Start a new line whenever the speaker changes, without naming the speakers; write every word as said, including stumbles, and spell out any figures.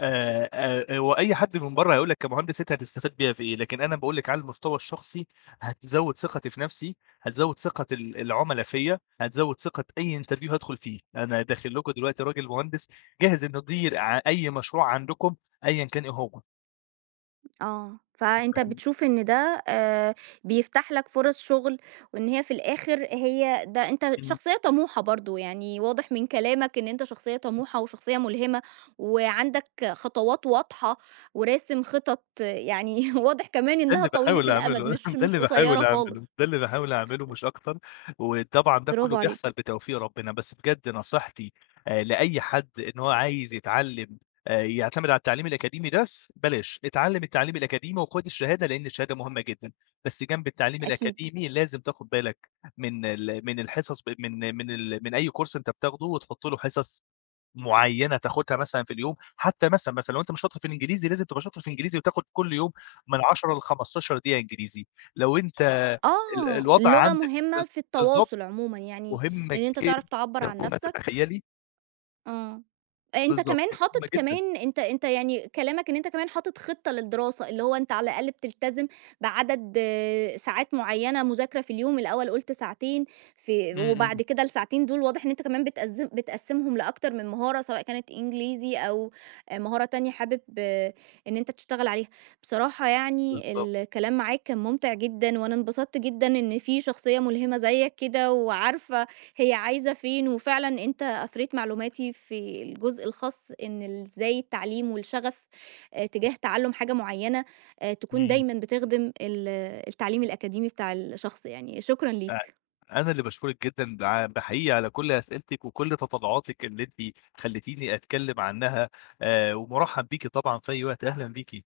آآ، آآ هو أي حد من برّه هيقول لك كمهندس أنت هتستفاد بيّا في إيه؟ لكن أنا باقول لِك على المستوى الشخصي هتزوِّد ثقتي في نفسي، هتزوِّد ثقة ال العُملا فيَا، هتزوِّد ثقة أي interview هادخُل فيه. أنا داخل لكم دلوقتي راجل مهندس جاهز إنه يدير ع أي مشروع عندكم أيًا كان إيه هو.
آه. فأنت
[unintelligible]
بتشوف إن ده آآ بيفتح لك فرص شغل وإن هي في الآخر هي ده أنت
إمم.
شخصية طموحة برضه. يعني واضح من كلامك إن أنت شخصية طموحة وشخصية مُلهمة وعندك خطوات واضحة وراسم خطط، يعني واضح كمان
ده
إنّها
اللي
طويلة
باحاول
الأمد
أعمله
مش
ده
مش
اللي باحاول
قصيرة
أعمله
خالص.
ده اللي باحاول أعمله مش أكتر. وطبعًا ده كُلّه
برافو
بيحصل
عليك.
بتوفيق ربنا. بس بجد نصيحتي أ لأي حد إن هو عايز يتعلّم أ يعتمد على التعليم الأكاديمي بس بلاش، اتعلّم التعليم الأكاديمي وخُد الشهادة لإن الشهادة مهمة جدًا بس جنب التعليم
أكيد.
الأكاديمي لازم تاخد بالك من ال من الحصص ب من من ال من أي كورس أنت بتاخده وتحُط له حصص معيّنة تاخدها مثلًا في اليوم حتّى مثلًا، مثلًا لو أنت مش شاطر في الإنجليزي لازم تبقى شاطر في الإنجليزي وتاخد كل يوم من عشرة لخمستاشر دقيقة إنجليزي. لو أنت ال
آه.
الوضع
اللغة
عندك
مهمة
بالظ
في
بالضبط.
التواصل عمومًا، يعني
مهمة
إن أنت تعرف تعبَّر
جدًا
عن
فوق ما
نفْسك
تتخيّلي.
آه. أنت
بالضبط،
كمان
مهمة
حاطط
جدًا.
كمان أنت أنت يعني كلامك إن أنت كمان حاطط خطة للدراسة، اللي هو أنت على الأقل بتلتزم بعدد ساعات معيّنة مذاكرة في اليوم، الأول قُلت ساعتين في
إمم،
وبعد
إمم.
كده الساعتين دول واضح إن أنت كمان بتقذّم بتقسّمهم لأكتر من مهارة، سواء كانت إنجليزي أو مهارة تانية حابب إن أنت تشتغل عليها. بصراحة يعني
بالضبط.
ال الكلام معاك كان مُمتع جدًا وأنا انبسطت جدًا إن في شخصية مُلهمة زيّك كده وعارفة هي عايزة فين، وفعلًا أنت أثريت معلوماتي في الجزء الخاص إن ال إزاي التعليم والشغف أ تجاه تعلُّم حاجة معيّنة أ تكون
إمم.
دايمًا بتخدم ال التعليم الأكاديمي بتاع الشخص يعني. شكرًا
أ
ليك.
أنا اللي باشكُرِك جدًا بع ب حقيقي على كل أسئلتِك وكل تطلُّعاتِك اللي أنتِ خلّتيني أتكلّم عنّها، آآ ومُرَحّب بيكِ طبعًا في أي وقت أهلًا بيكِ.